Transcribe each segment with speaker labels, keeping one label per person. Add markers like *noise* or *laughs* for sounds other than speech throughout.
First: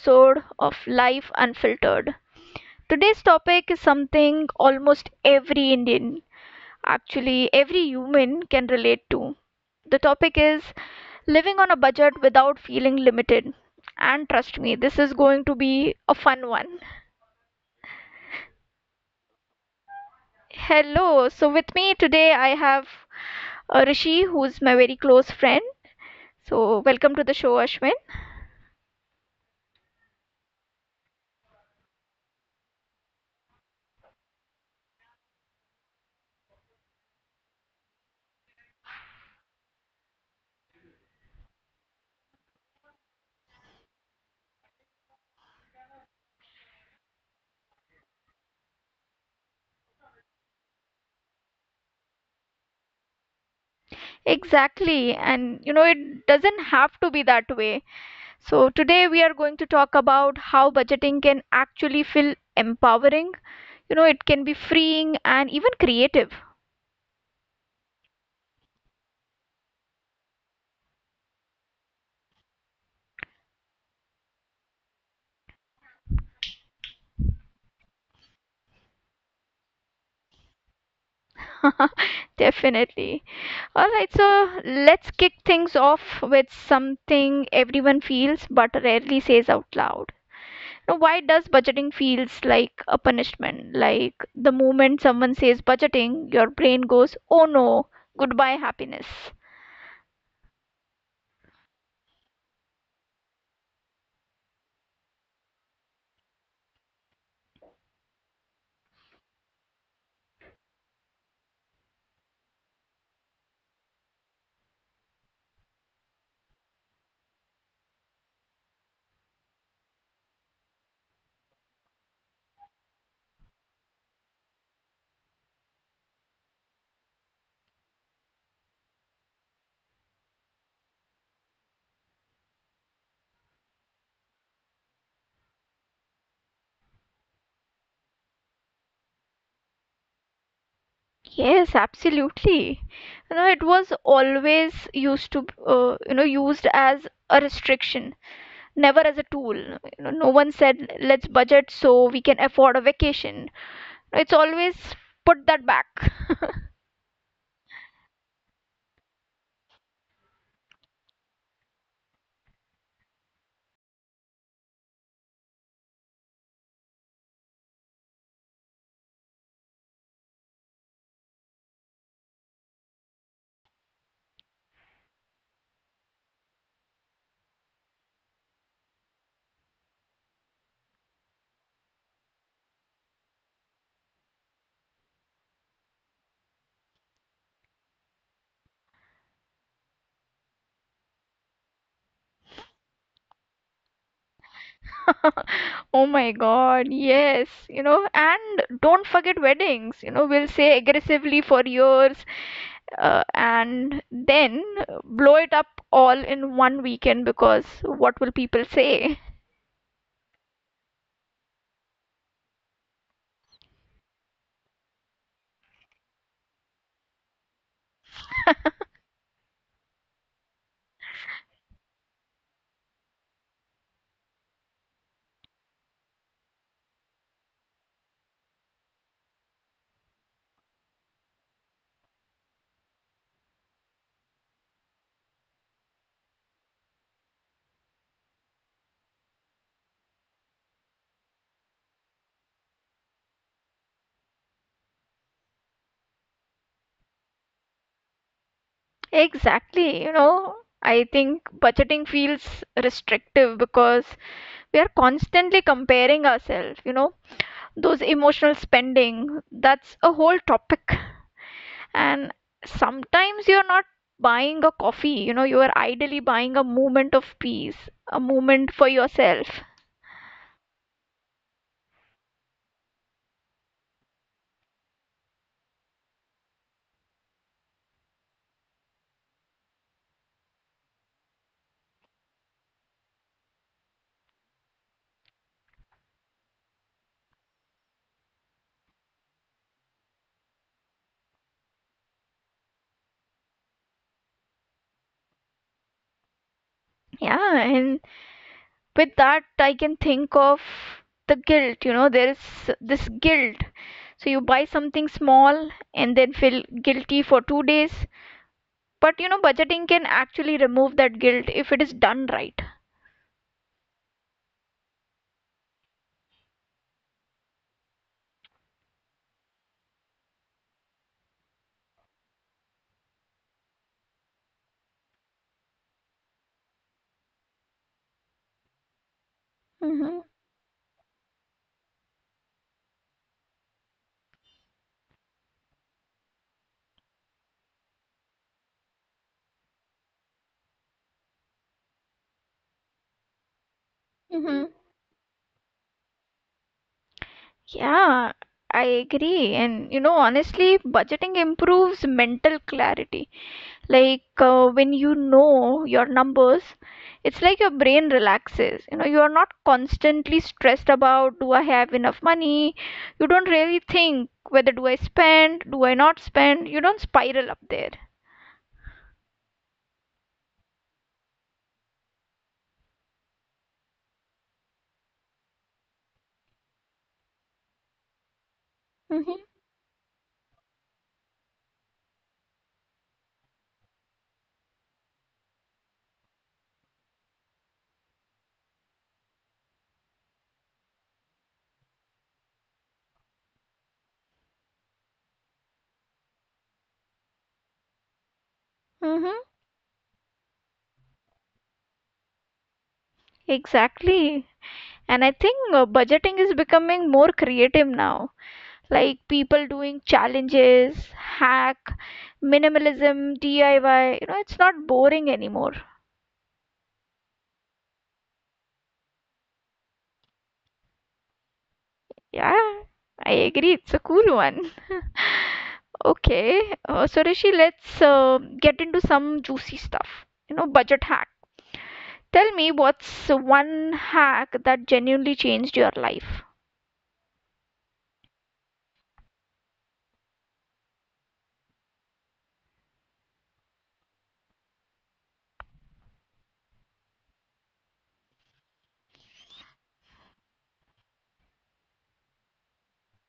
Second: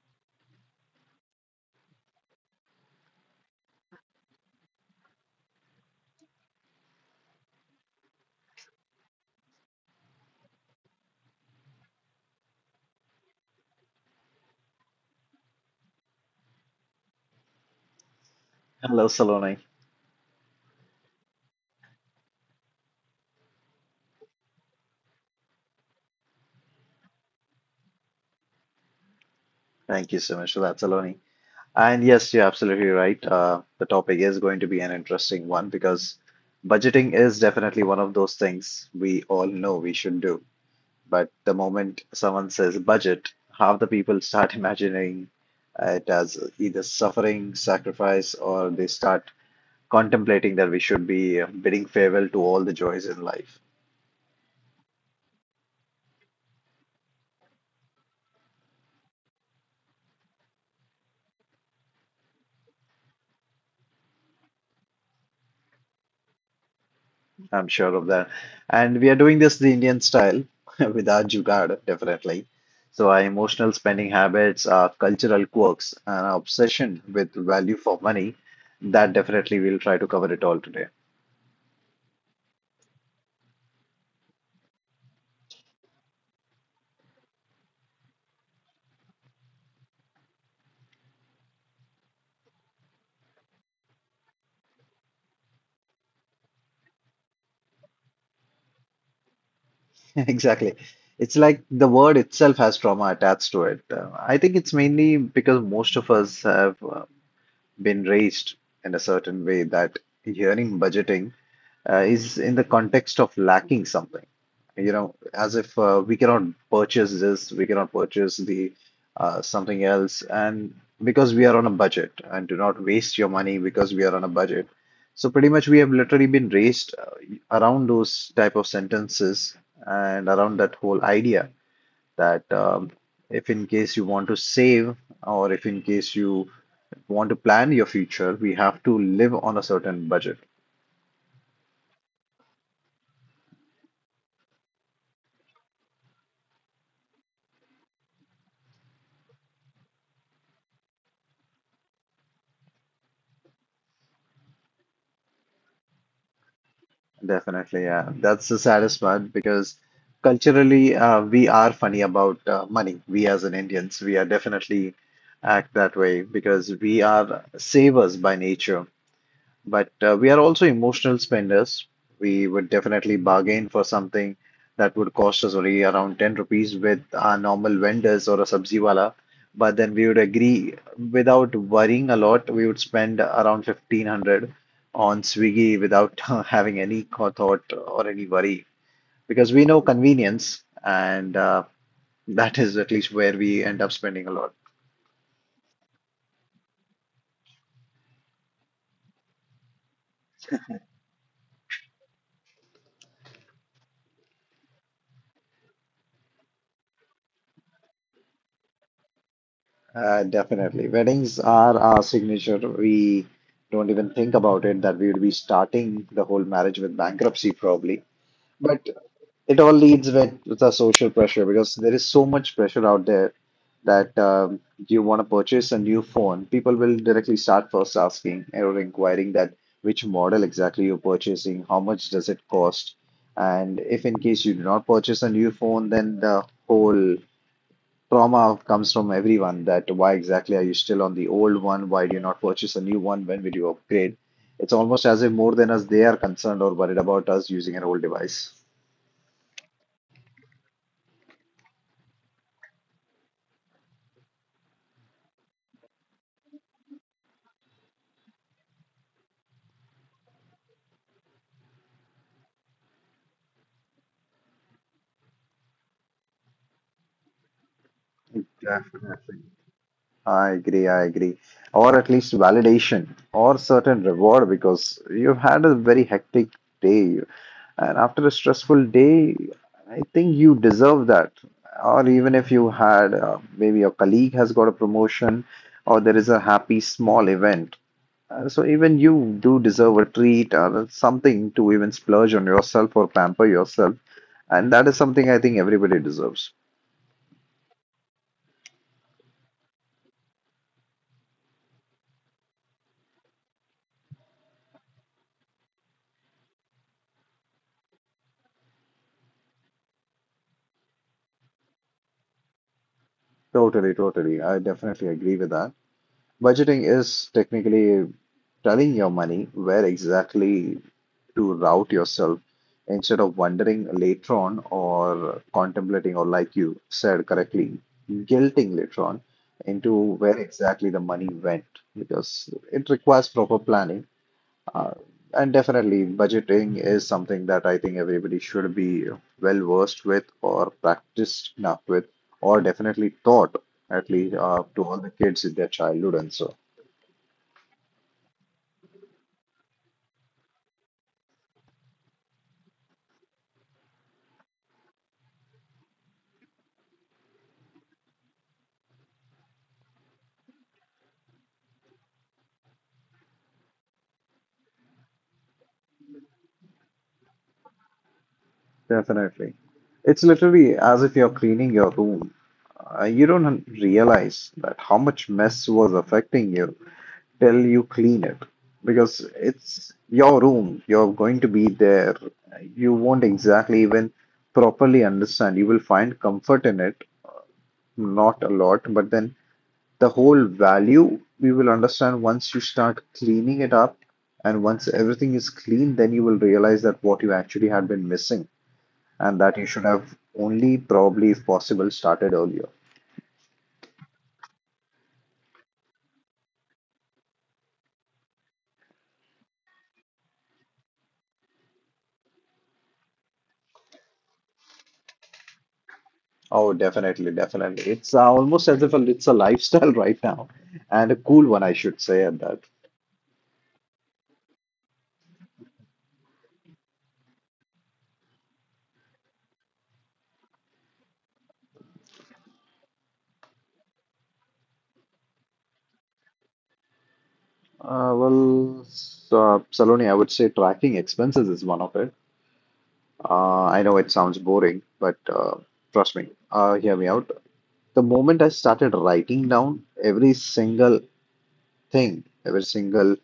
Speaker 1: episode of Life Unfiltered. Today's topic is something almost every Indian, actually, every human can relate to. The topic is living on a budget without feeling limited. And trust me, this is going to be a fun one.
Speaker 2: Hello, Saloni.
Speaker 1: Hello, so with me today I have Rishi, who's my very close friend. So, welcome to the show, Ashwin.
Speaker 2: Thank you so much for that, Saloni. And yes, you're absolutely right. The topic is going to be an interesting one because budgeting is definitely one of those things we all know we should do. But the moment someone says budget, half the people start *laughs* imagining it as either suffering, sacrifice, or they start contemplating that we should be bidding farewell to all the joys in life.
Speaker 1: Exactly, and you know, it doesn't have to be that way. So, today we are going to talk about how budgeting can actually feel empowering. You know, it can be freeing and even creative.
Speaker 2: I'm sure of that. And we are doing this the Indian style *laughs* with our jugaad, definitely. So our emotional spending habits, our cultural quirks, and our obsession with value for money, that definitely we'll try to cover it all today.
Speaker 1: *laughs* Definitely. All right, so let's kick things off with something everyone feels but rarely says out loud. Now, why does budgeting feels like a punishment? Like the moment someone says budgeting, your brain goes, "Oh no, goodbye happiness."
Speaker 2: *laughs* Exactly. It's like the word itself has trauma attached to it. I think it's mainly because most of us have been raised in a certain way that hearing budgeting is in the context of lacking something, as if we cannot purchase this, we cannot purchase the something else, and because we are on a budget, and do not waste your money because we are on a budget. So pretty much we have literally been raised around those type of sentences and around that whole idea that if in case you want to save or if in case you want to plan your future, we have to live on a certain budget.
Speaker 1: Yes, absolutely. You know, it was always used to, used as a restriction, never as a tool. You know, no one said, let's budget so we can afford a vacation. It's always put that back.
Speaker 2: Definitely, yeah. That's the saddest part because culturally, we are funny about money. We as in Indians, we are definitely act that way because we are savers by nature. But we are also emotional spenders. We would definitely bargain for something that would cost us only around 10 rupees with our normal vendors or a sabziwala. But then we would agree without worrying a lot, we would spend around 1,500 on Swiggy without *laughs* having any thought or any worry because we know convenience and that is at least where we end up spending a lot.
Speaker 1: *laughs* Oh my God, yes. You know, and don't forget weddings. You know, we'll say aggressively for years, and then blow it up all in one weekend because what will people say?
Speaker 2: Definitely. Weddings are our signature. We don't even think about it that we would be starting the whole marriage with bankruptcy, probably. But it all leads with the social pressure because there is so much pressure out there that you want to purchase a new phone. People will directly start first asking or inquiring that which model exactly you're purchasing, how much does it cost, and if in case you do not purchase a new phone, then the whole trauma comes from everyone that why exactly are you still on the old one? Why do you not purchase a new one? When will you upgrade? It's almost as if more than us, they are concerned or worried about us using an old device.
Speaker 1: Exactly, you know, I think budgeting feels restrictive because we are constantly comparing ourselves, you know, those emotional spending, that's a whole topic. And sometimes you're not buying a coffee, you know, you are ideally buying a moment of peace, a moment for
Speaker 2: Definitely.
Speaker 1: yourself.
Speaker 2: I agree. Or at least validation or certain reward because you've had a very hectic day. And after a stressful day, I think you deserve that. Or even if you had, maybe your colleague has got a promotion, or there is a happy small event. So even you do deserve a treat or something to even splurge on yourself or pamper yourself. And that is something I think everybody deserves.
Speaker 1: Yeah, and with that, I can think of the guilt, you know, there is this guilt. So you buy something small and then feel guilty for 2 days. But you know, budgeting can actually remove that guilt if it is done right.
Speaker 2: Totally. I definitely agree with that. Budgeting is technically telling your money where exactly to route yourself instead of wondering later on or contemplating, or like you said correctly, guilting later on into
Speaker 1: Mm-hmm.
Speaker 2: where exactly the money went because it requires proper planning. Uh, and definitely, budgeting is something that I think everybody should be well versed with, or practiced enough with, or definitely taught at least
Speaker 1: Mm-hmm.
Speaker 2: to all the kids in their childhood and so.
Speaker 1: Yeah, I agree. And you know, honestly, budgeting improves mental clarity. Like when you know your numbers, it's like your brain relaxes. You know, you are not constantly stressed about, do I have enough money? You don't really think whether do I spend, do I not spend? You don't spiral up there.
Speaker 2: Definitely. It's literally as if you're cleaning your room. You don't realize that how much mess was affecting you till you clean it. Because
Speaker 1: Mm-hmm.
Speaker 2: it's your room, you're going to be there. You won't exactly even properly understand. You will find comfort in it not a lot, but then the whole value we will understand once you start cleaning it up. And once everything is clean, then you will realize that what you actually had been missing
Speaker 1: Mm-hmm.
Speaker 2: and that you should have only probably, if possible, started earlier.
Speaker 1: Exactly. And I think budgeting is becoming more creative now. Like people doing challenges, hack, minimalism, DIY. You know, it's not boring anymore.
Speaker 2: Oh, definitely. It's almost as if it's a lifestyle *laughs* right now and a cool one, I should say, at
Speaker 1: Yeah,
Speaker 2: that.
Speaker 1: I agree. It's a cool one. *laughs* Okay, so Rishi, let's get into some juicy stuff. You know, budget hack. Tell me, what's one hack that genuinely changed your life?
Speaker 2: Saloni, I would say tracking expenses is one of it. I know it sounds boring, but trust me, hear me out. The moment I started writing down every single thing, every single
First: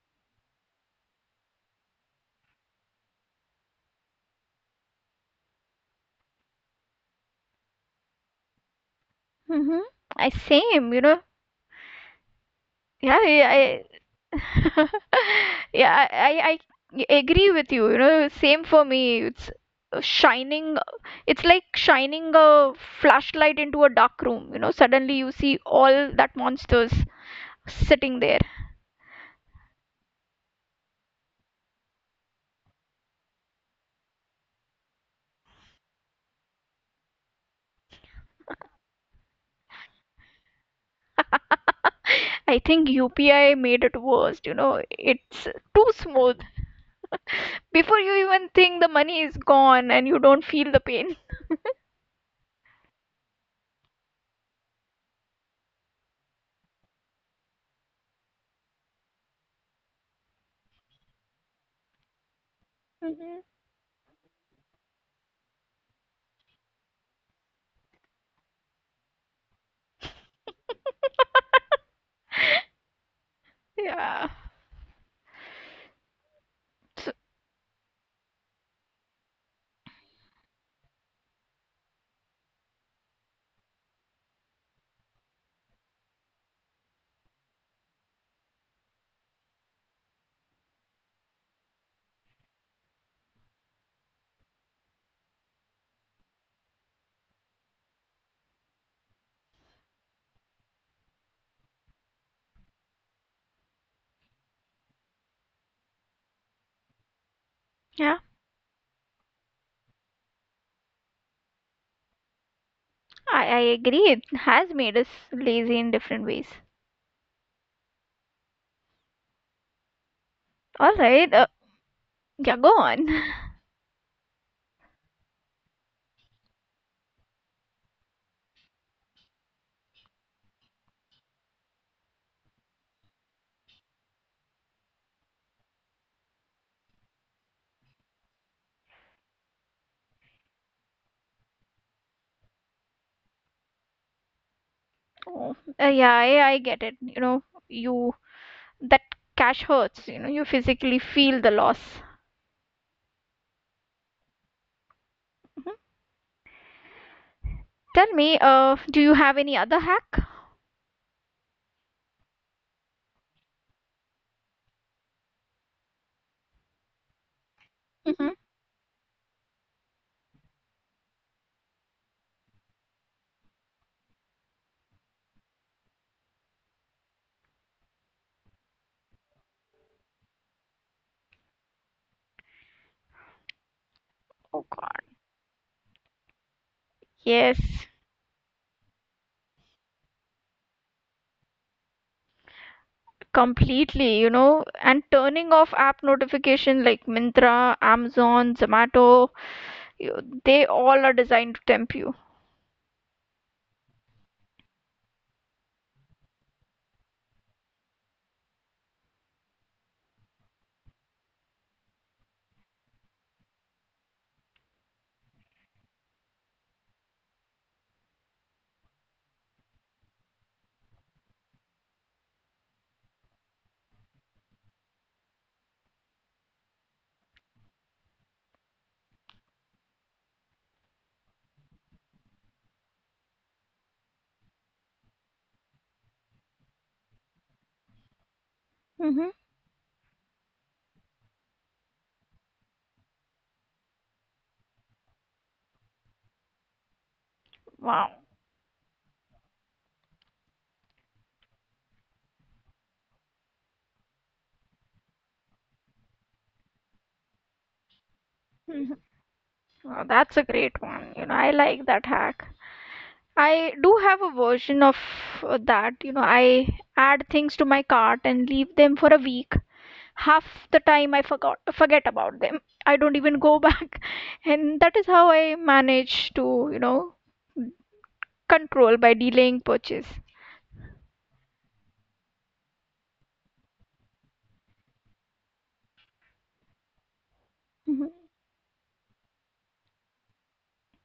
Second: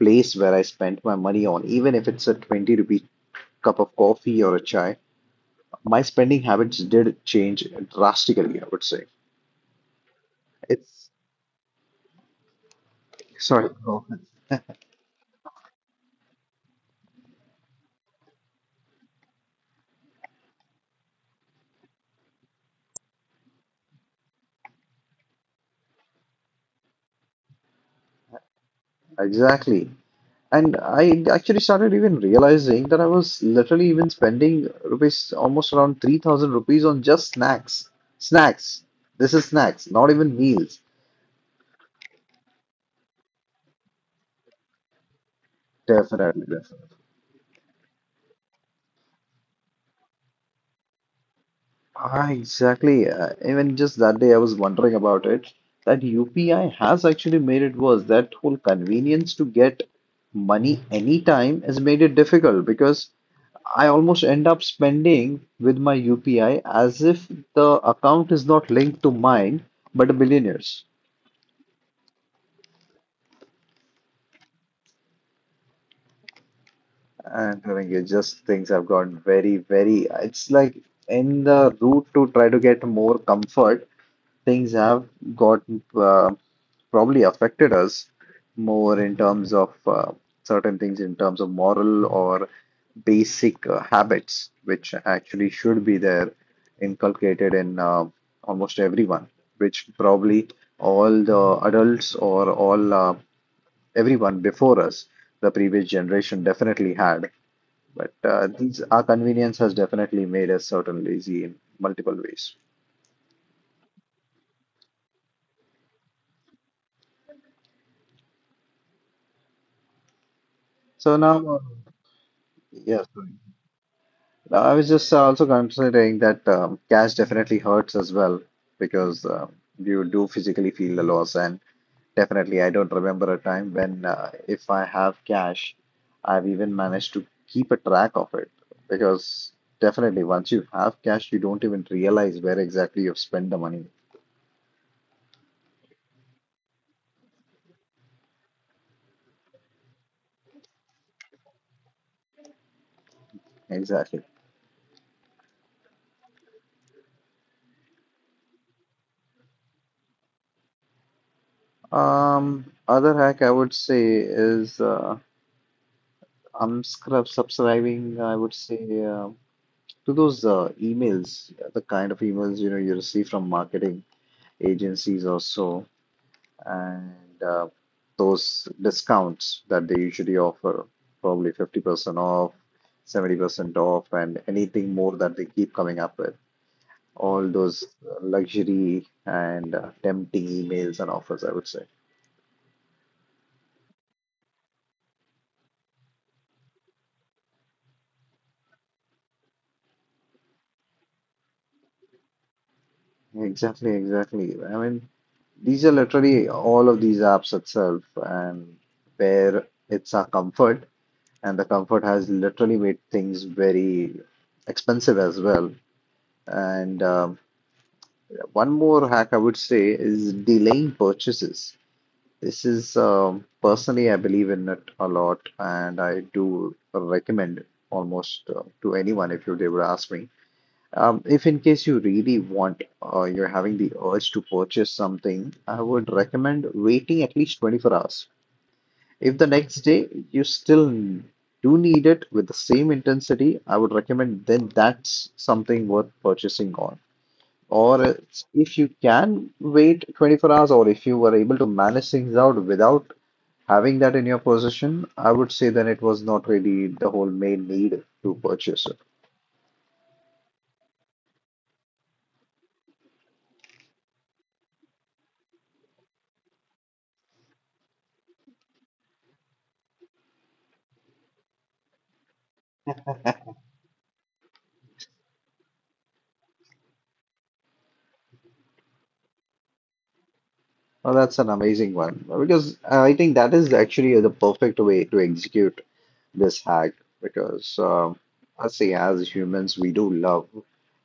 Speaker 2: place where I spent my money on, even if it's a 20 rupee cup of coffee or a chai, my spending habits did change drastically, I would say.
Speaker 1: Mm-hmm. I same, you
Speaker 2: It's
Speaker 1: know. Yeah,
Speaker 2: sorry,
Speaker 1: I, *laughs* yeah, I I agree with you, you know, same for me, shining it's like shining a flashlight into a dark room. You know, suddenly you see all that monsters sitting there.
Speaker 2: exactly. And I actually started even realizing that I was literally even spending rupees almost around 3,000 rupees on just snacks. Snacks. This is snacks, not even meals.
Speaker 1: *laughs* I think UPI made it worst, you know. It's too smooth.
Speaker 2: Definitely.
Speaker 1: Before you even think, the money is gone and you don't feel the pain.
Speaker 2: Exactly. Even just that day, I was wondering about it. That UPI has actually made it worse. That whole convenience to get money anytime has made it difficult because
Speaker 1: Mhm.
Speaker 2: I almost end up spending with my UPI as if the account is not linked to mine, but a billionaire's.
Speaker 1: Yeah, so,
Speaker 2: I'm telling you just things have gone very. It's like in the route to try to get more comfort, things have got uh, probably affected us more in terms of certain things in terms of moral or basic habits, which actually should be there inculcated in almost everyone, which probably all the adults or all everyone before us, the previous generation definitely had. But
Speaker 1: yeah,
Speaker 2: our convenience has definitely made us certain lazy in multiple ways.
Speaker 1: I agree, it has made us lazy in different ways. All
Speaker 2: So
Speaker 1: right.
Speaker 2: now,
Speaker 1: Yeah, go
Speaker 2: yes,
Speaker 1: on.
Speaker 2: No, I was just also considering that cash definitely hurts as well because you do physically feel the loss. And definitely, I don't remember a time when, if I have cash, I've even managed to keep a track of it. Because definitely, once you have cash, you don't even realize where exactly you've spent the money.
Speaker 1: Oh, yeah, I get it. You know, you that cash hurts. You know, you physically feel the loss.
Speaker 2: Exactly.
Speaker 1: Mhm. Tell me, do you have any other hack?
Speaker 2: Other hack I would say is I'm scrub subscribing, I
Speaker 1: Hmm.
Speaker 2: would say, to those emails, the kind of emails you know you receive from marketing agencies or so, and uh, those discounts that they usually offer, probably 50% off, 70% off, and
Speaker 1: Oh God.
Speaker 2: anything more that they keep coming up with. All
Speaker 1: Yes,
Speaker 2: those luxury and tempting emails and offers, I would say.
Speaker 1: completely. You know, and turning off app notification like Mintra, Amazon, Zomato, you, they all are designed to tempt you.
Speaker 2: Exactly. I mean, these are literally all of these apps itself, and where it's our comfort and the comfort has literally made things very expensive as well. And one more hack I would say is delaying purchases. This is personally, I believe in it a lot, and I do recommend it almost to anyone if you they would ask me. If in case you really want or you're having the urge to purchase something, I would recommend waiting at least 24 hours.
Speaker 1: Hmm.
Speaker 2: If the next day you still do need it with the same intensity, I would recommend then that's something worth purchasing on.
Speaker 1: Wow.
Speaker 2: If you can wait 24 hours, or if you were able to manage things out without having that in your possession, I would say then it was not really the whole main need to purchase
Speaker 1: Hmm.
Speaker 2: it.
Speaker 1: Wow, that's a great one. You know, I like that hack. I do have a version of that. You know, I add things to my cart and leave them for a week. Half the time I forgot forget about them. I don't even go *laughs* back. And that is how I manage to, you know, control by delaying purchase.
Speaker 2: Well, that's an amazing one because I think that is actually the perfect way to execute this hack because
Speaker 1: Hmm.
Speaker 2: I see as humans we do love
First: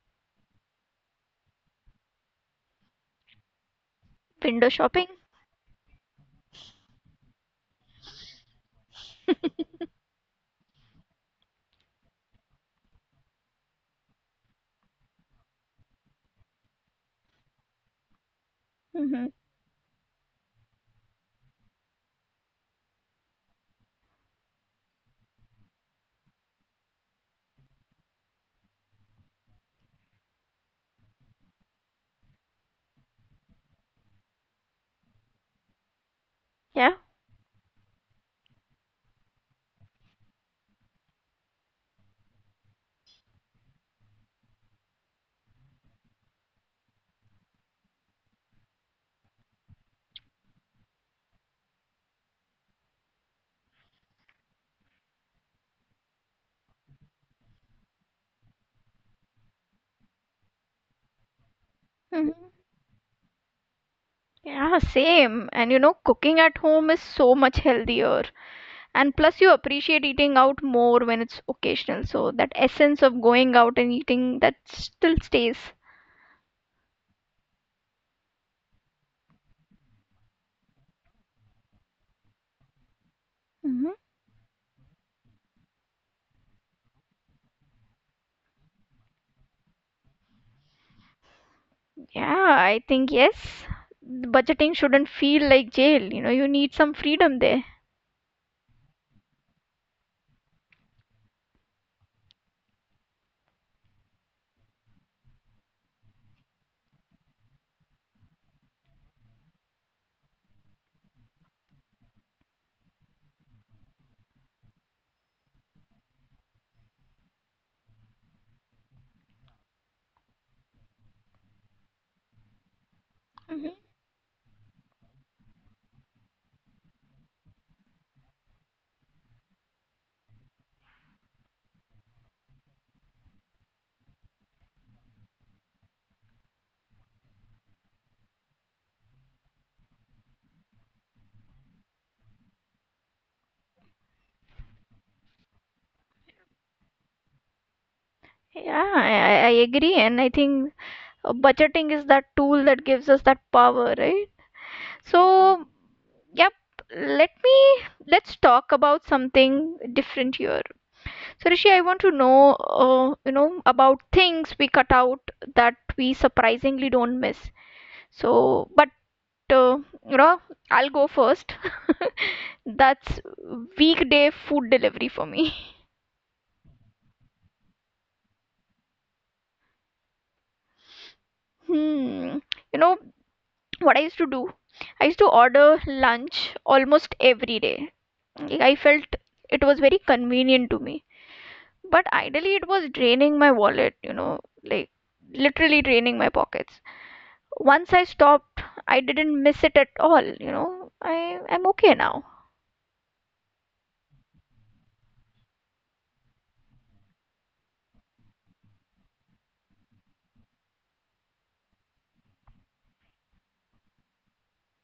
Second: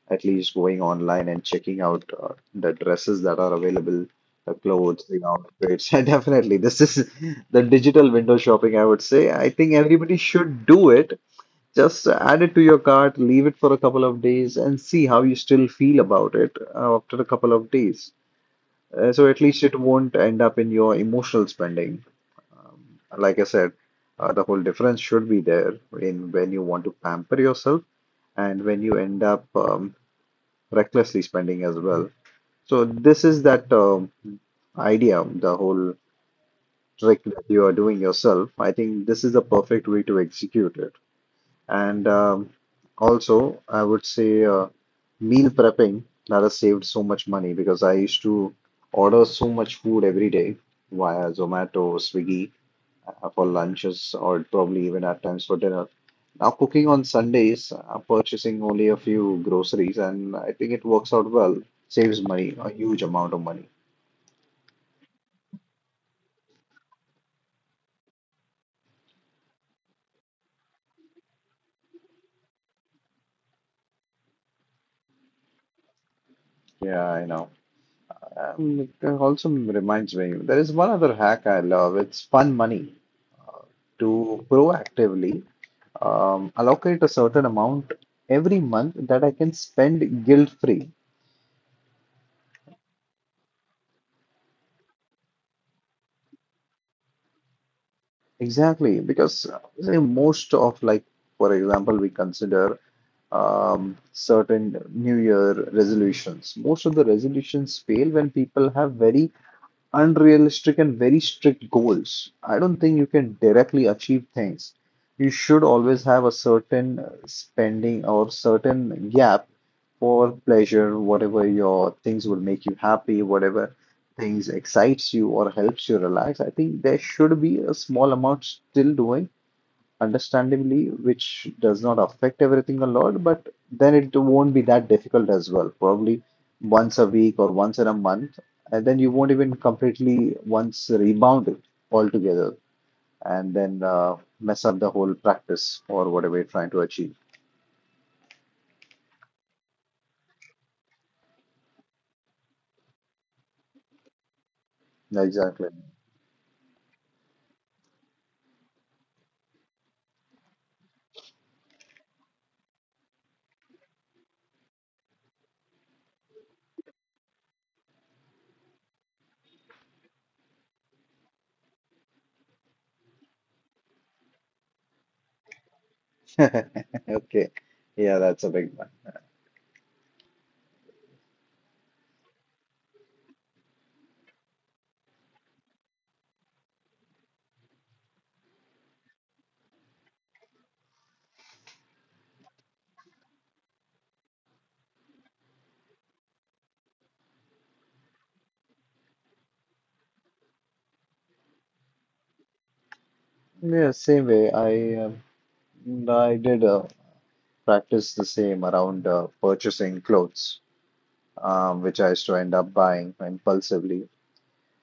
Speaker 2: at least going online and checking out the dresses that are available, the
Speaker 1: Window
Speaker 2: clothes,
Speaker 1: shopping.
Speaker 2: the outfits. *laughs* And definitely, this is the digital window shopping, I would say. I think everybody should do it. Just add it to your cart, leave it for a couple of days, and see how you still feel about it after a couple of days. So
Speaker 1: Hmm.
Speaker 2: at least it won't end up in your emotional spending. Um, Like I said, the whole difference should be there in when you want to pamper yourself and when you end up recklessly spending as well. So this is that idea, the whole
Speaker 1: Yeah.
Speaker 2: trick that you are doing yourself, I think this is the perfect way to execute it. And um, also, I would say meal prepping that has saved so much money because I used to order so much food every day via Zomato, Swiggy, for lunches or probably even at times for dinner. Now, cooking on Sundays, purchasing only a few groceries, and I think it works out well. Saves
Speaker 1: Hmm.
Speaker 2: money, a huge amount of money.
Speaker 1: Yeah, same. And you know, cooking at home is so much healthier. And plus you appreciate eating out more when it's occasional, so that essence of going out and eating that still stays.
Speaker 2: Yeah, I know. It also reminds me, there is one other hack I love. It's fun money
Speaker 1: Hmm.
Speaker 2: to proactively allocate a certain amount every month that I can spend guilt free.
Speaker 1: Yeah, I think yes, budgeting shouldn't feel like jail. You know, you need some freedom there.
Speaker 2: Exactly, because say most of like, for example, we consider certain New Year resolutions. Most of the resolutions fail when people have very unrealistic and very strict goals. I don't think you can directly achieve things. You should always have a certain spending or certain gap for pleasure, whatever your things will make you happy,
Speaker 1: Hmm.
Speaker 2: whatever things excites you or helps you relax. I think there should be a small amount still doing understandably, which does not affect everything a lot, but then it won't be that difficult as well. Probably once a week or once in a month, and then you won't even completely once rebound it altogether and then mess up the whole practice or whatever you're trying to achieve.
Speaker 1: Yeah, I agree. And I think budgeting is that tool that gives us that power, right? So,
Speaker 2: Exactly. *laughs*
Speaker 1: yep, let me, let's talk about something different here. So Rishi, I want to know, you know, about things we cut out that we surprisingly don't miss. So, but uh, you know, I'll go first. *laughs* That's weekday food delivery for me. *laughs*
Speaker 2: Okay. Yeah, that's a big one.
Speaker 1: Hmm. You know what I used to do? I used to order lunch almost every day. Like, I felt it was very convenient to me, but ideally it was draining my wallet. You know, like literally draining my pockets. Once I stopped, I didn't miss it at all. You know, I'm okay now.
Speaker 2: Yeah, same way. I did practice the same around purchasing clothes, which I used to end up buying impulsively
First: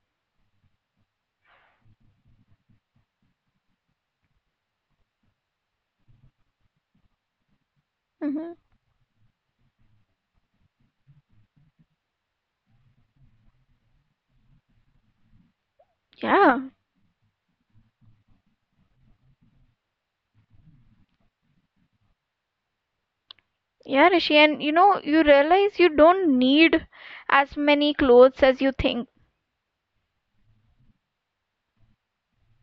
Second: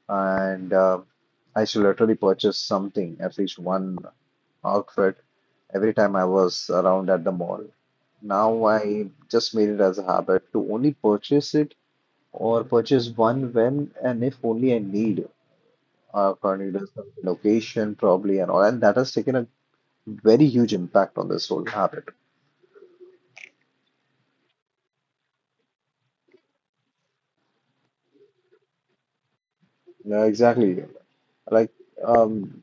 Speaker 2: and I used to literally purchase something, at least one outfit, every time I was around at the mall.
Speaker 1: Hmm.
Speaker 2: Now I just made it as a habit to only purchase it or purchase one when and if only I need
Speaker 1: Yeah,
Speaker 2: according to some location probably and all. And that has taken a very huge impact on this whole habit.
Speaker 1: yeah, Rishi, and you know, you realize you don't need as many clothes as you think.
Speaker 2: Yeah, exactly. Like um,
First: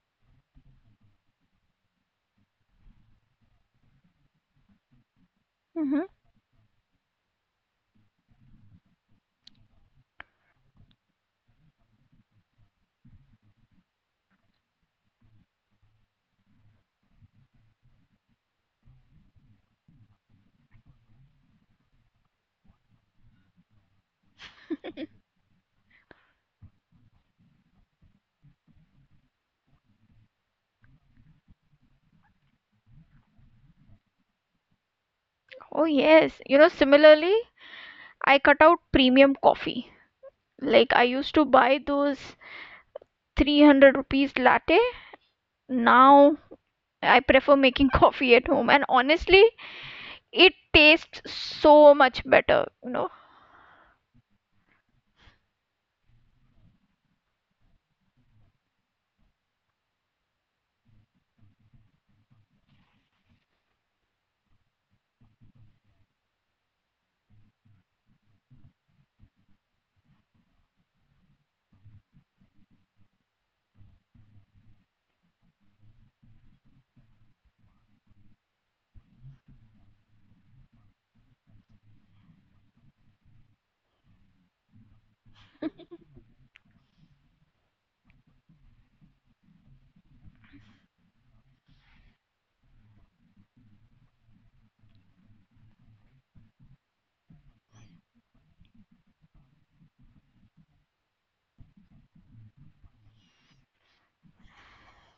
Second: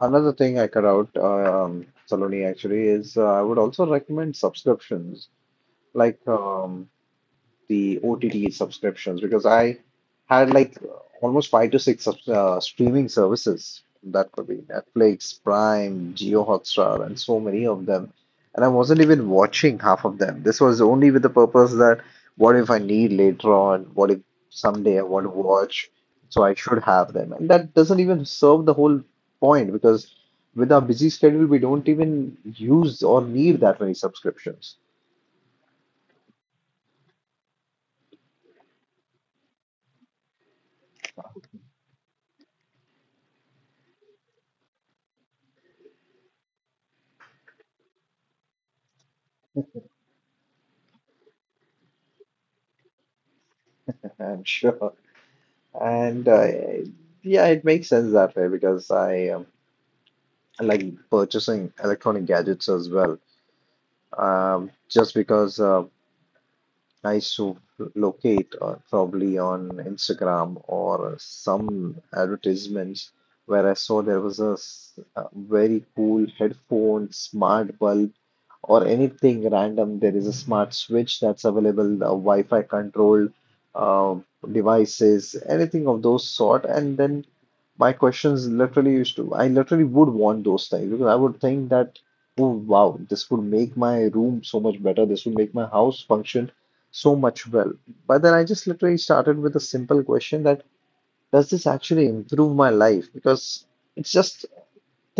Speaker 2: another thing I cut out, Saloni actually is I would also recommend subscriptions.
Speaker 1: Hmm.
Speaker 2: Like the OTT subscriptions because I had like almost five to six streaming services. That could be Netflix, Prime, Geo Hotstar, and so many of them. And I wasn't even watching half of them. This was only with the purpose that what if I need later on? What if someday I want to watch? So I should have them. And that doesn't even serve the whole point because with our busy schedule, we don't even use or need that many subscriptions.
Speaker 1: Oh yes, you know. Similarly, I cut out premium coffee. Like I used to buy those 300 rupees latte. Now I prefer making *laughs* coffee at home, and honestly, it tastes so much better. You know.
Speaker 2: And sure. And yeah, it makes sense that way because I like purchasing electronic gadgets as well. Just because nice to locate probably on Instagram or some advertisements where I saw there was a very cool headphone, smart bulb, or anything random. There is a smart switch that's available, Wi-Fi controlled uh, devices, anything of those sort. And then my questions literally used to, I literally would want those things because I would think that, oh wow, this would make my room so much better. This would make my house function so much well. But then I just literally started with a simple question that does this actually improve my life? Because it's just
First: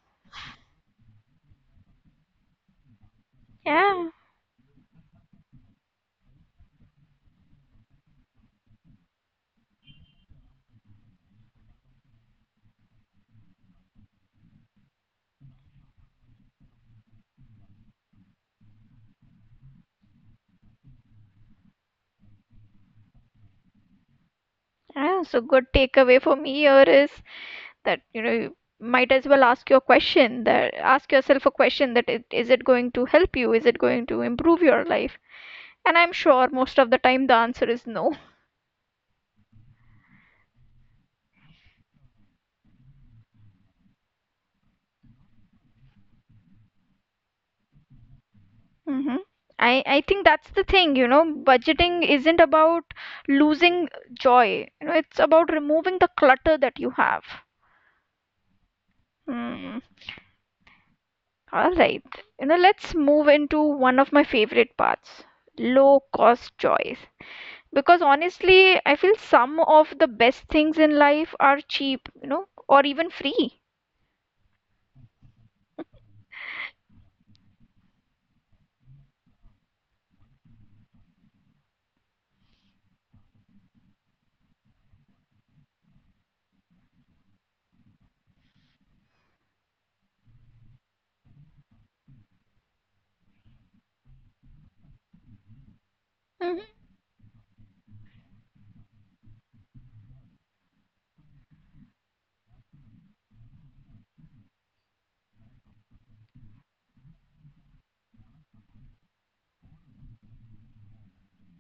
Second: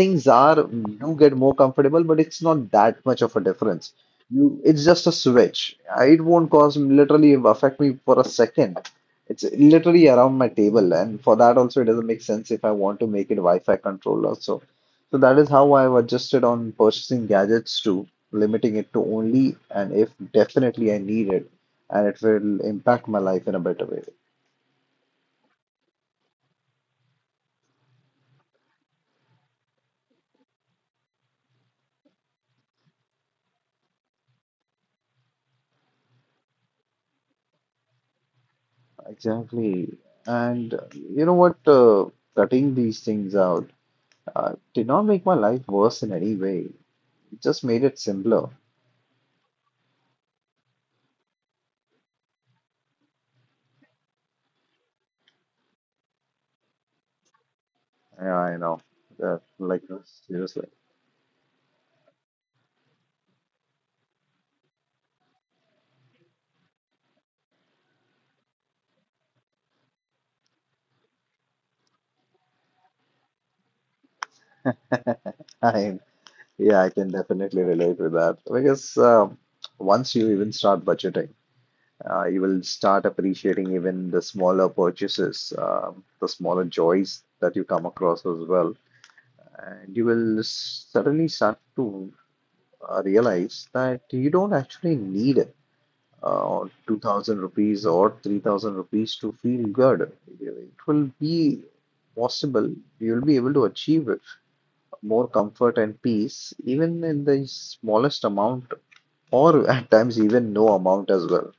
Speaker 2: things are do get more comfortable, but it's not that much of a difference.
Speaker 1: Yeah.
Speaker 2: You, it's just a switch. It won't cause literally affect me for a second. It's literally around my table, and for that also it doesn't make sense if I want to make it Wi-Fi controlled also. So that is how I've adjusted on purchasing gadgets to limiting it to only and if definitely I need it, and it will impact my life in a better way.
Speaker 1: Yeah, so good takeaway for me here is that, you know, might as well ask your question that, ask yourself a question that, is it going to help you, is it going to improve your life? And I'm sure most of the time the answer is no.
Speaker 2: Exactly. And you know what? Cutting these things out did not make my life worse in any way. It just made it simpler.
Speaker 1: *laughs* Hmm. I think that's the thing. You know, budgeting isn't about losing joy. You know, it's about removing the clutter that you have.
Speaker 2: Yeah, I know. Uh,
Speaker 1: Hmm.
Speaker 2: like seriously,
Speaker 1: All right, you know, let's move into one of my favorite parts, low cost joys, because honestly I feel some of the best things in life are cheap, you know, or even free.
Speaker 2: *laughs* I yeah, I can definitely relate with that because once you even start budgeting, you will start appreciating even the smaller purchases, the smaller joys that you come across as well, and you will suddenly start to realize that you don't actually need it
Speaker 1: Mhm.
Speaker 2: 2000 rupees or 3000 rupees to feel good. It will be possible, you will be able to achieve more comfort and peace, even in the smallest amount, or at times, even no amount as well.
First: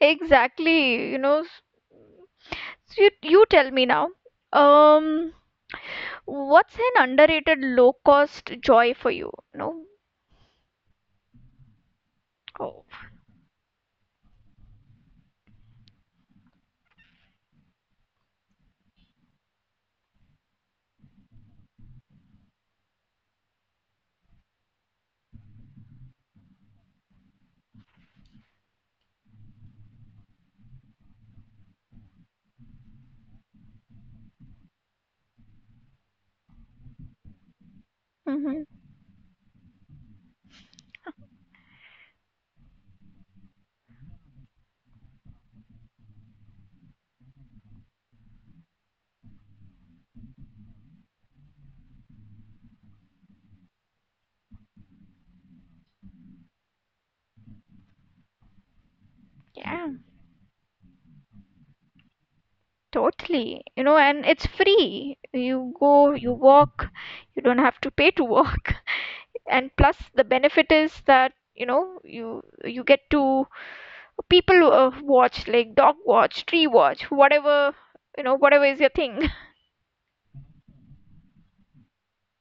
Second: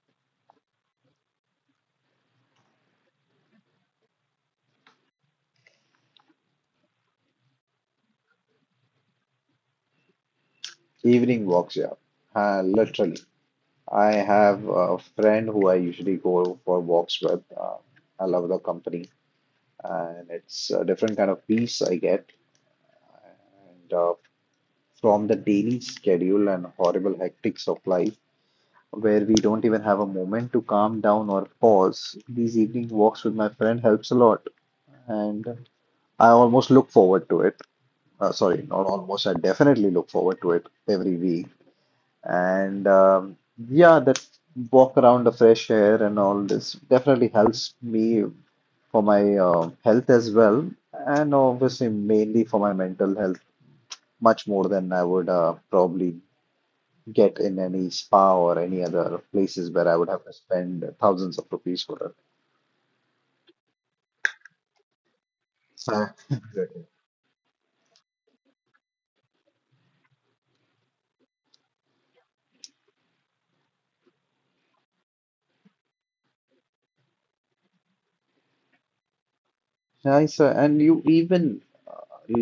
Speaker 1: Exactly. You know, so, you tell me now, um what's an underrated low cost joy for you, no?
Speaker 2: Evening walks, yeah,
Speaker 1: Oh.
Speaker 2: literally. I have a friend who I usually go for walks with. I love the company, and it's a different kind of peace I get. And from the daily schedule and horrible hectics of life, where we don't even have a moment to calm down or pause. These evening walks with my friend helps a lot, and I almost look forward to it. Uh,
Speaker 1: Mm-hmm.
Speaker 2: sorry, not almost. I definitely look forward to it every week. And yeah, that walk around the fresh air and all this definitely helps me for my health as well, and obviously mainly for my mental health, much more than I would probably get in any spa or any other places where
Speaker 1: Yeah,
Speaker 2: I would have to spend thousands of rupees for it.
Speaker 1: totally, you know, and it's free. You
Speaker 2: So,
Speaker 1: go, you walk, you don't have to pay to walk. *laughs* And plus the benefit is that, you know, you get to people watch, like dog watch, tree watch, whatever. You know, whatever is your thing.
Speaker 2: *laughs* nice. And you even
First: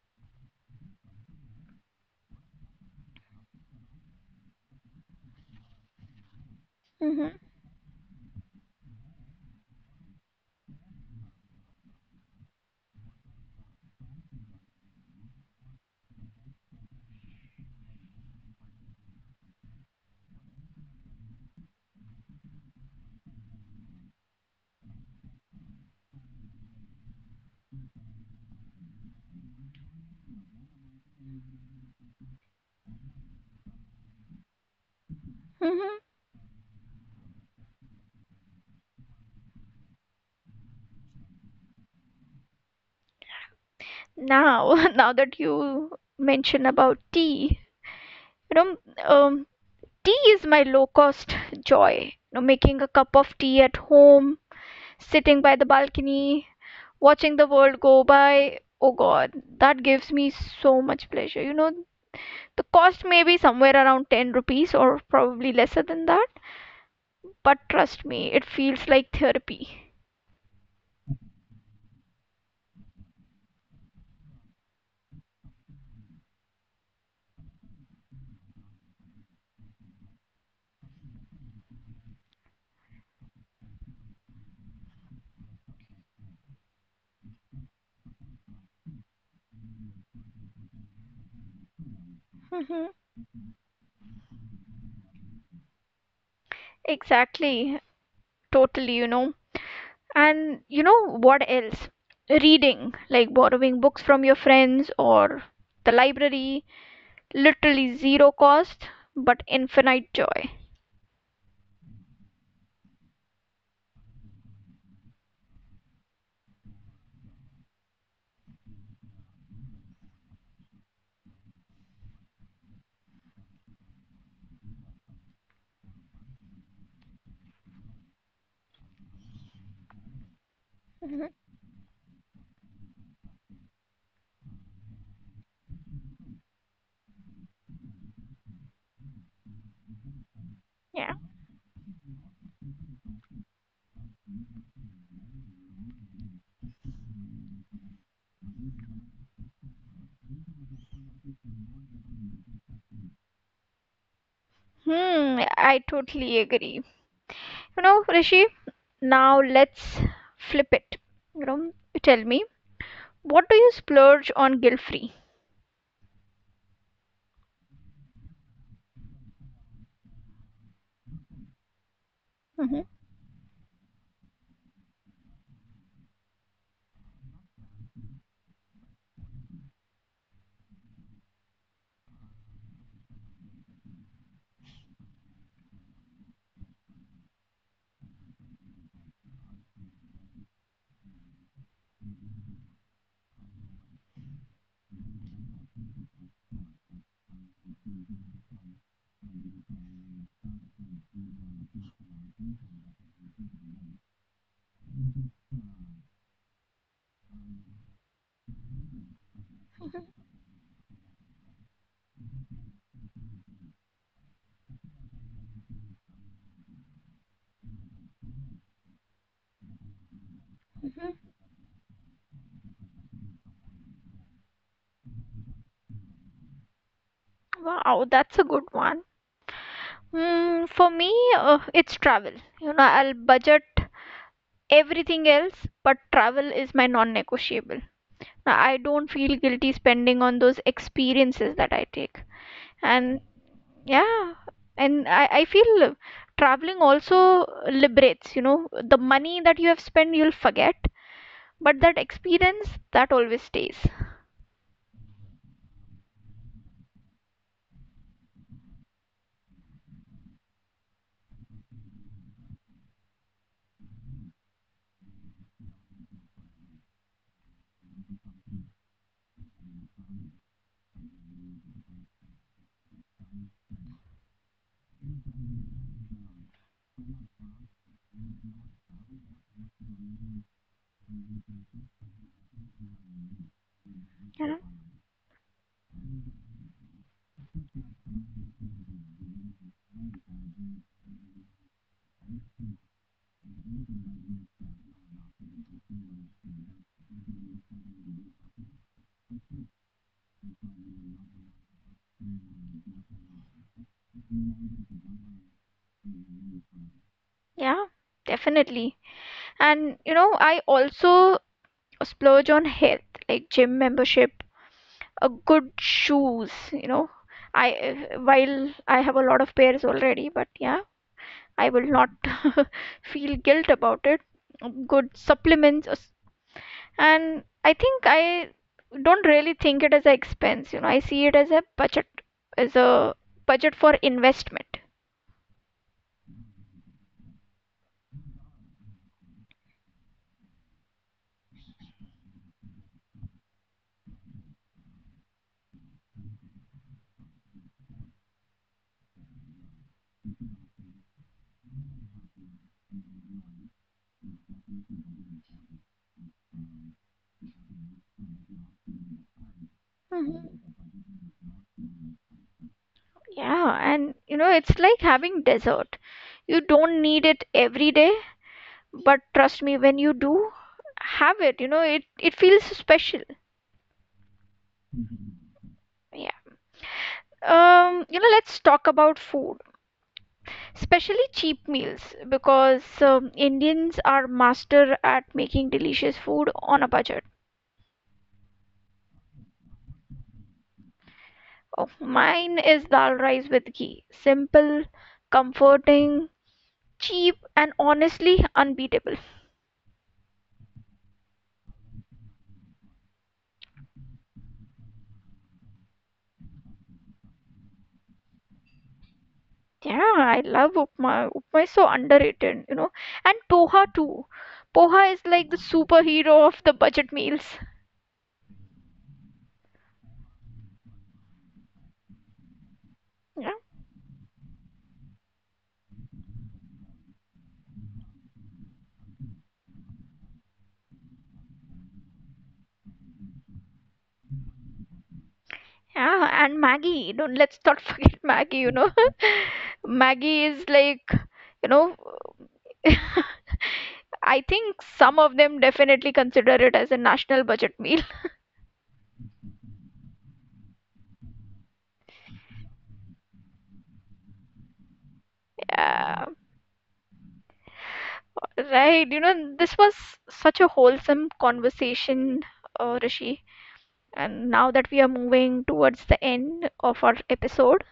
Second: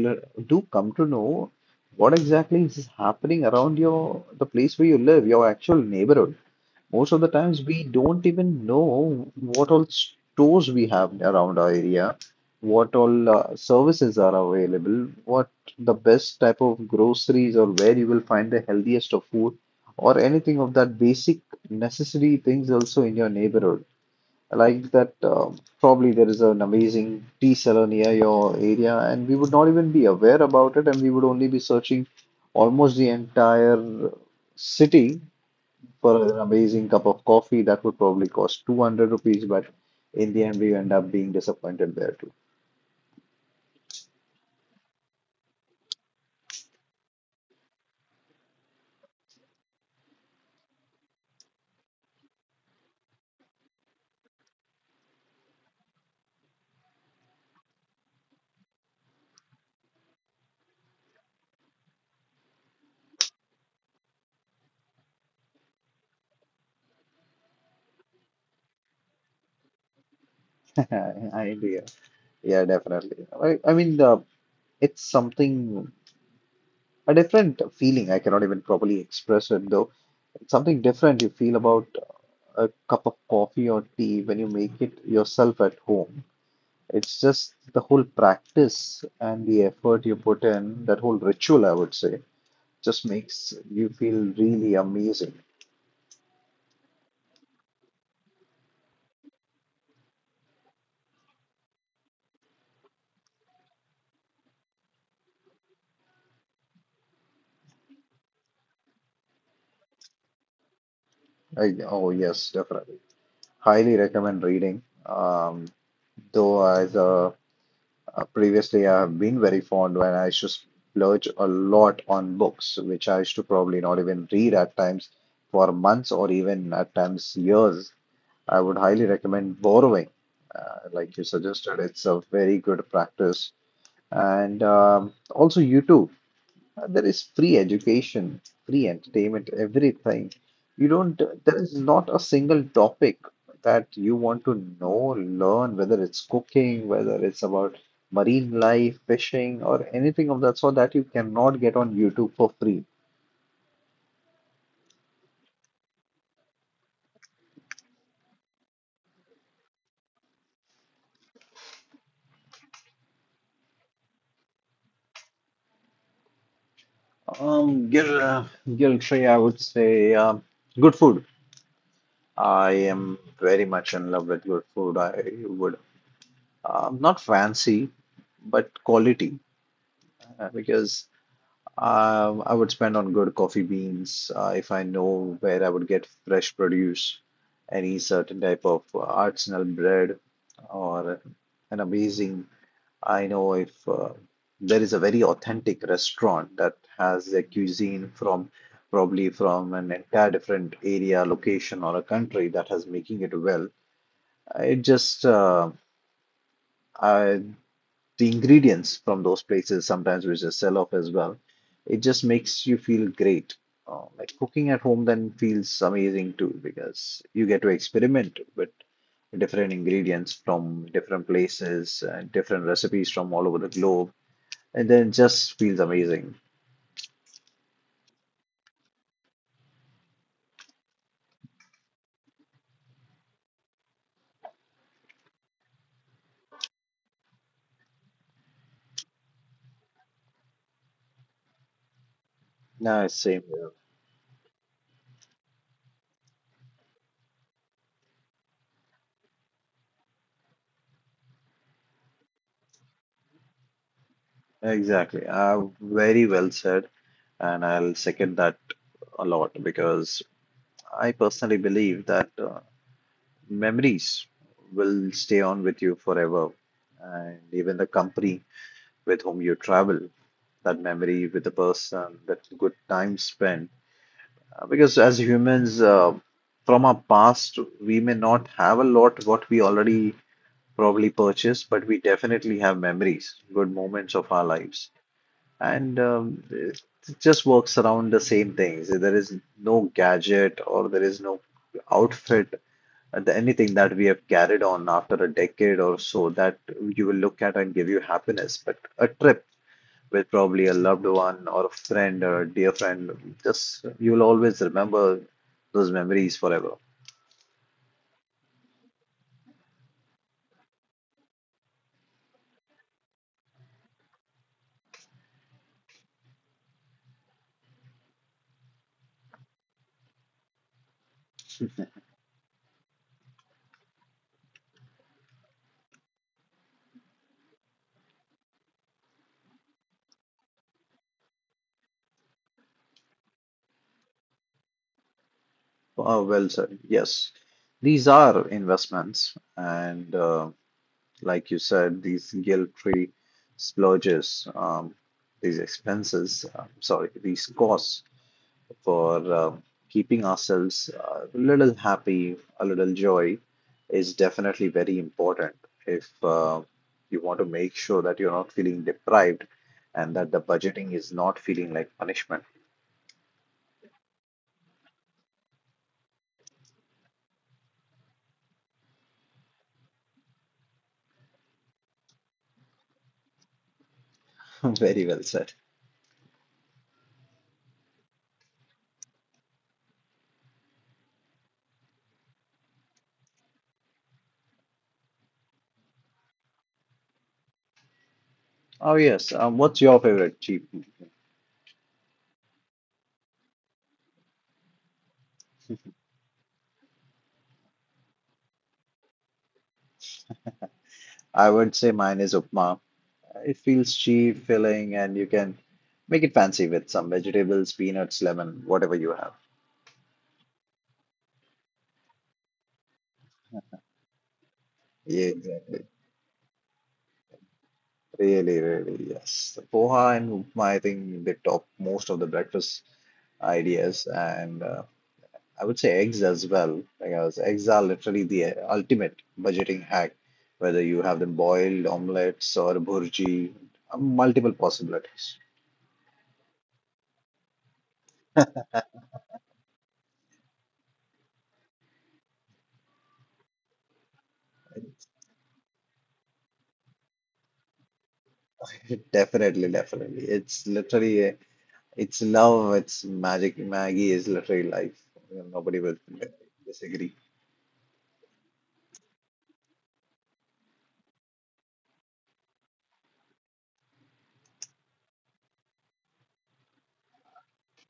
Speaker 2: l- do come to know what exactly is happening around your the place where you live, your actual neighborhood. Most of the
Speaker 1: Hmm.
Speaker 2: times we don't even know what all stores we have around our area, what all services are available, what the best type of groceries or where you will find the healthiest of food or anything of that basic necessary things also in your neighborhood. Like that, probably there is an amazing tea seller near your area, and we would not even be aware about it, and we would only be searching almost the entire city
Speaker 1: Hmm.
Speaker 2: for an amazing cup of coffee that would probably cost 200 rupees, but in the end, we end up being disappointed there too.
Speaker 1: Now *laughs* now that you mention about tea, you know, um, tea is my low cost joy. You know, making a cup of tea at home, sitting by the balcony, watching the world go by, oh god, that gives me so much pleasure. You know, the cost may be somewhere around 10 rupees or probably lesser than that, but trust me, it feels like therapy.
Speaker 2: *laughs* I agree. Yeah, definitely. I mean, it's something, a different feeling. I cannot even properly express it though. It's something different you feel about a cup of coffee or tea when you make it yourself at home. It's just the whole practice and the effort you put in, that whole ritual, I would say, just
Speaker 1: *laughs*
Speaker 2: makes you feel really amazing.
Speaker 1: Exactly, totally, you know. And you know what else? Reading, like borrowing books from your friends or the library, literally zero cost, but infinite joy.
Speaker 2: Oh yes, definitely. Highly recommend reading. Though as previously I have been very fond when I used to splurge a lot on books, which I used to probably not even read at times for months or even at times years. I would highly recommend borrowing, like you
Speaker 1: Mhm.
Speaker 2: suggested. It's a very good practice. And also YouTube. There is free education, free entertainment, everything. You
Speaker 1: Yeah.
Speaker 2: don't, there is not a single topic that you want to know, learn, whether it's cooking, whether it's about marine life, fishing, or anything of that sort that you cannot get on YouTube for free.
Speaker 1: Hmm, I totally agree. You know, Rishi, now let's flip it. You know, tell me, what do you splurge on guilt-free?
Speaker 2: Um, Gil, uh, Gil Shrey, I would say good food. I
Speaker 1: Mhm,
Speaker 2: am very much in love with good food. I would not fancy, but quality because I would spend on good coffee beans if I know where I would get fresh produce, any certain type of artisanal bread, or an amazing. I know if there is a very authentic restaurant that has a cuisine from probably from an entire different area, location, or a country that has making it well. It just I the ingredients from those places
Speaker 1: mhm,
Speaker 2: sometimes which just sell off as well. It just makes you feel great. Like cooking at home then feels amazing too because you get to experiment with different ingredients from
Speaker 1: mhm.
Speaker 2: different places and different recipes from all over the globe, and then it just feels amazing.
Speaker 1: Wow, that's a good one. Mm, for me, it's travel. You know, I'll budget everything else, but travel is my non negotiable. Now I don't feel guilty spending on those experiences that I take.
Speaker 2: No,
Speaker 1: And
Speaker 2: same here.
Speaker 1: yeah, and I feel traveling also liberates, you know, the money that you have spent, you'll forget, but that experience that always stays.
Speaker 2: Exactly. Very well said, and I'll second that a lot because I personally believe that memories will stay on with you forever. And even the company with whom you travel, that memory with the person, that good time spent. Because as humans, from our past, we may not have a lot what we already probably purchased, but we definitely have memories, good moments of
Speaker 1: You
Speaker 2: our
Speaker 1: know?
Speaker 2: lives. And it just works around the same things. There is no gadget or there is no outfit and anything that we have carried on after a decade or so that you will look at and give you happiness. But a trip with probably a loved one or a friend or a dear friend, just you will always remember those memories forever.
Speaker 1: Yeah, definitely. And you know, I also splurge on health, like gym membership, a good shoes, you know. i while I have a lot of pairs already, but yeah, I will not *laughs* feel guilt about it. Good supplements. And I think I don't really think it as an expense. You know, I see it as a budget, as a budget for investment.
Speaker 2: Oh, well said. Yes, these are investments, and like you said, these guilt-free splurges, these expenses, sorry, these costs for keeping ourselves a little happy, a little joy is definitely very important if you want to make sure that you're not feeling deprived and that the
Speaker 1: Mhm.
Speaker 2: budgeting is not feeling like punishment.
Speaker 1: Yeah, and you know, it's like having dessert. You don't need it every day, but trust me, when you do have it, you know, it feels special.
Speaker 2: *laughs* Very well said.
Speaker 1: You know, let's talk about food, especially cheap meals, because Indians are master at making delicious food on a budget.
Speaker 2: Oh, yes. What's your favorite cheap meal?
Speaker 1: Oh, mine is dal rice with ghee. Simple, comforting, cheap, and honestly unbeatable.
Speaker 2: I would say mine is upma. It feels cheap, filling, and you can make it fancy with some vegetables, peanuts, lemon, whatever you have.
Speaker 1: Yeah, I love upma. Upma is so underrated, you know. And poha too. Poha is
Speaker 2: Yeah,
Speaker 1: like the
Speaker 2: exactly.
Speaker 1: superhero of the budget meals.
Speaker 2: Really, really, yes. The poha and upma, I think they top most of the breakfast
Speaker 1: Yeah,
Speaker 2: ideas, and I would say eggs as well. Because eggs are literally the ultimate budgeting hack, whether you have them boiled, omelets, or bhurji, multiple possibilities.
Speaker 1: yeah, and Maggie. Don't Let's not *laughs* forget Maggie, you know. *laughs* Maggie is like, you know, *laughs* I think some of them definitely consider it as a national budget meal. *laughs*
Speaker 2: *laughs* Definitely, definitely. It's literally, it's love, it's magic. Maggie is literally life. You know, nobody will
Speaker 1: Yeah,
Speaker 2: disagree.
Speaker 1: right. You know, this was such a wholesome conversation, Rishi. And now that we are moving towards the end of our episode,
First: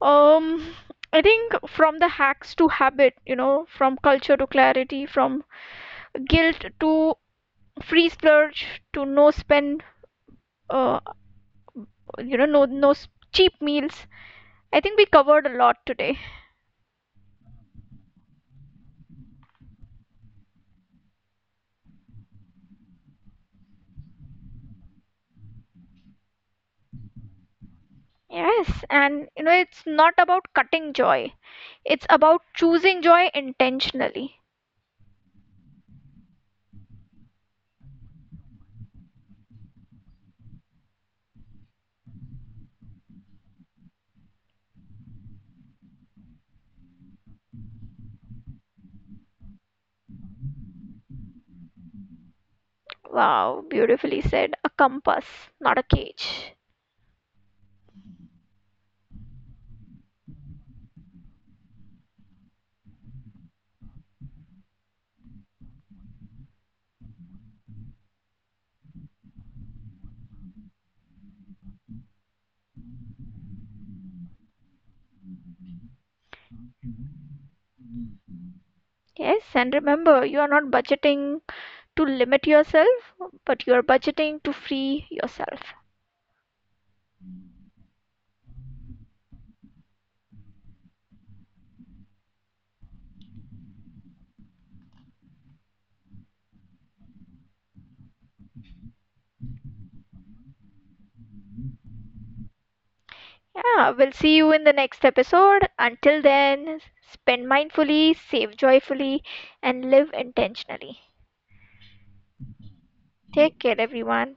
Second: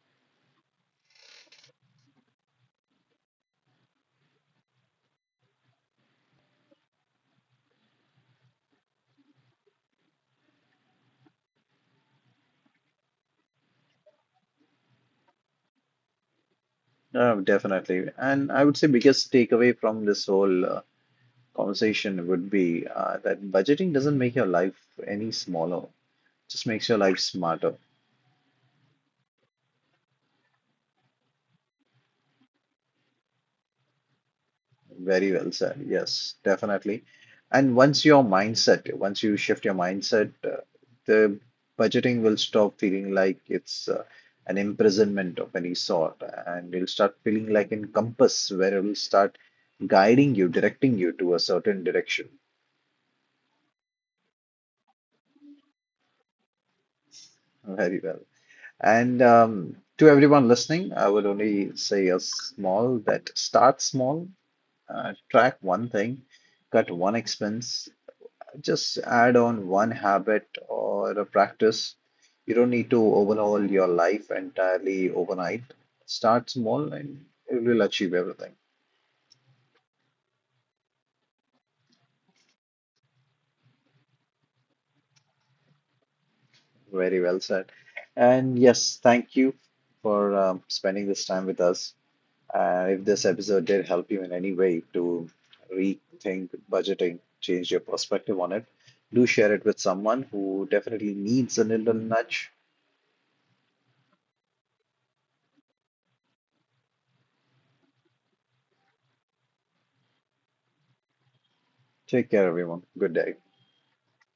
Speaker 1: um, I think from the hacks to habit, you know, from culture to clarity, from guilt to free splurge to no spend, uh, you know, no no cheap meals. I think we covered a lot today.
Speaker 2: Definitely. And I would say biggest takeaway from this whole conversation would be that budgeting doesn't make your life any smaller, just makes your life smarter.
Speaker 1: Yes, and you know, it's not about cutting joy. It's about choosing joy intentionally.
Speaker 2: Very well said. Yes, definitely. And once your mindset, once you shift your mindset, the budgeting will stop feeling like it's an imprisonment of any sort, and it'll start feeling like a compass where it will start guiding you, directing you to a certain direction.
Speaker 1: Wow, beautifully said. A compass, not a cage.
Speaker 2: Very well. And to everyone listening, I would only say a small that start small, track one thing, cut one expense, just add on one habit or a practice. You don't need to overhaul your life entirely overnight. Start small and you will achieve everything.
Speaker 1: Yes, and remember, you are not budgeting to limit yourself, but you are budgeting to free yourself.
Speaker 2: Very well said. And yes, thank you for spending this time with us. If this episode did help you in any way to rethink budgeting, change your perspective on it, do share it with someone who definitely needs a little nudge.
Speaker 1: Yeah, we'll see you in the next episode. Until then, spend mindfully, save joyfully, and live intentionally.
Speaker 2: Take care, everyone. Good day.
Speaker 1: Take care, everyone.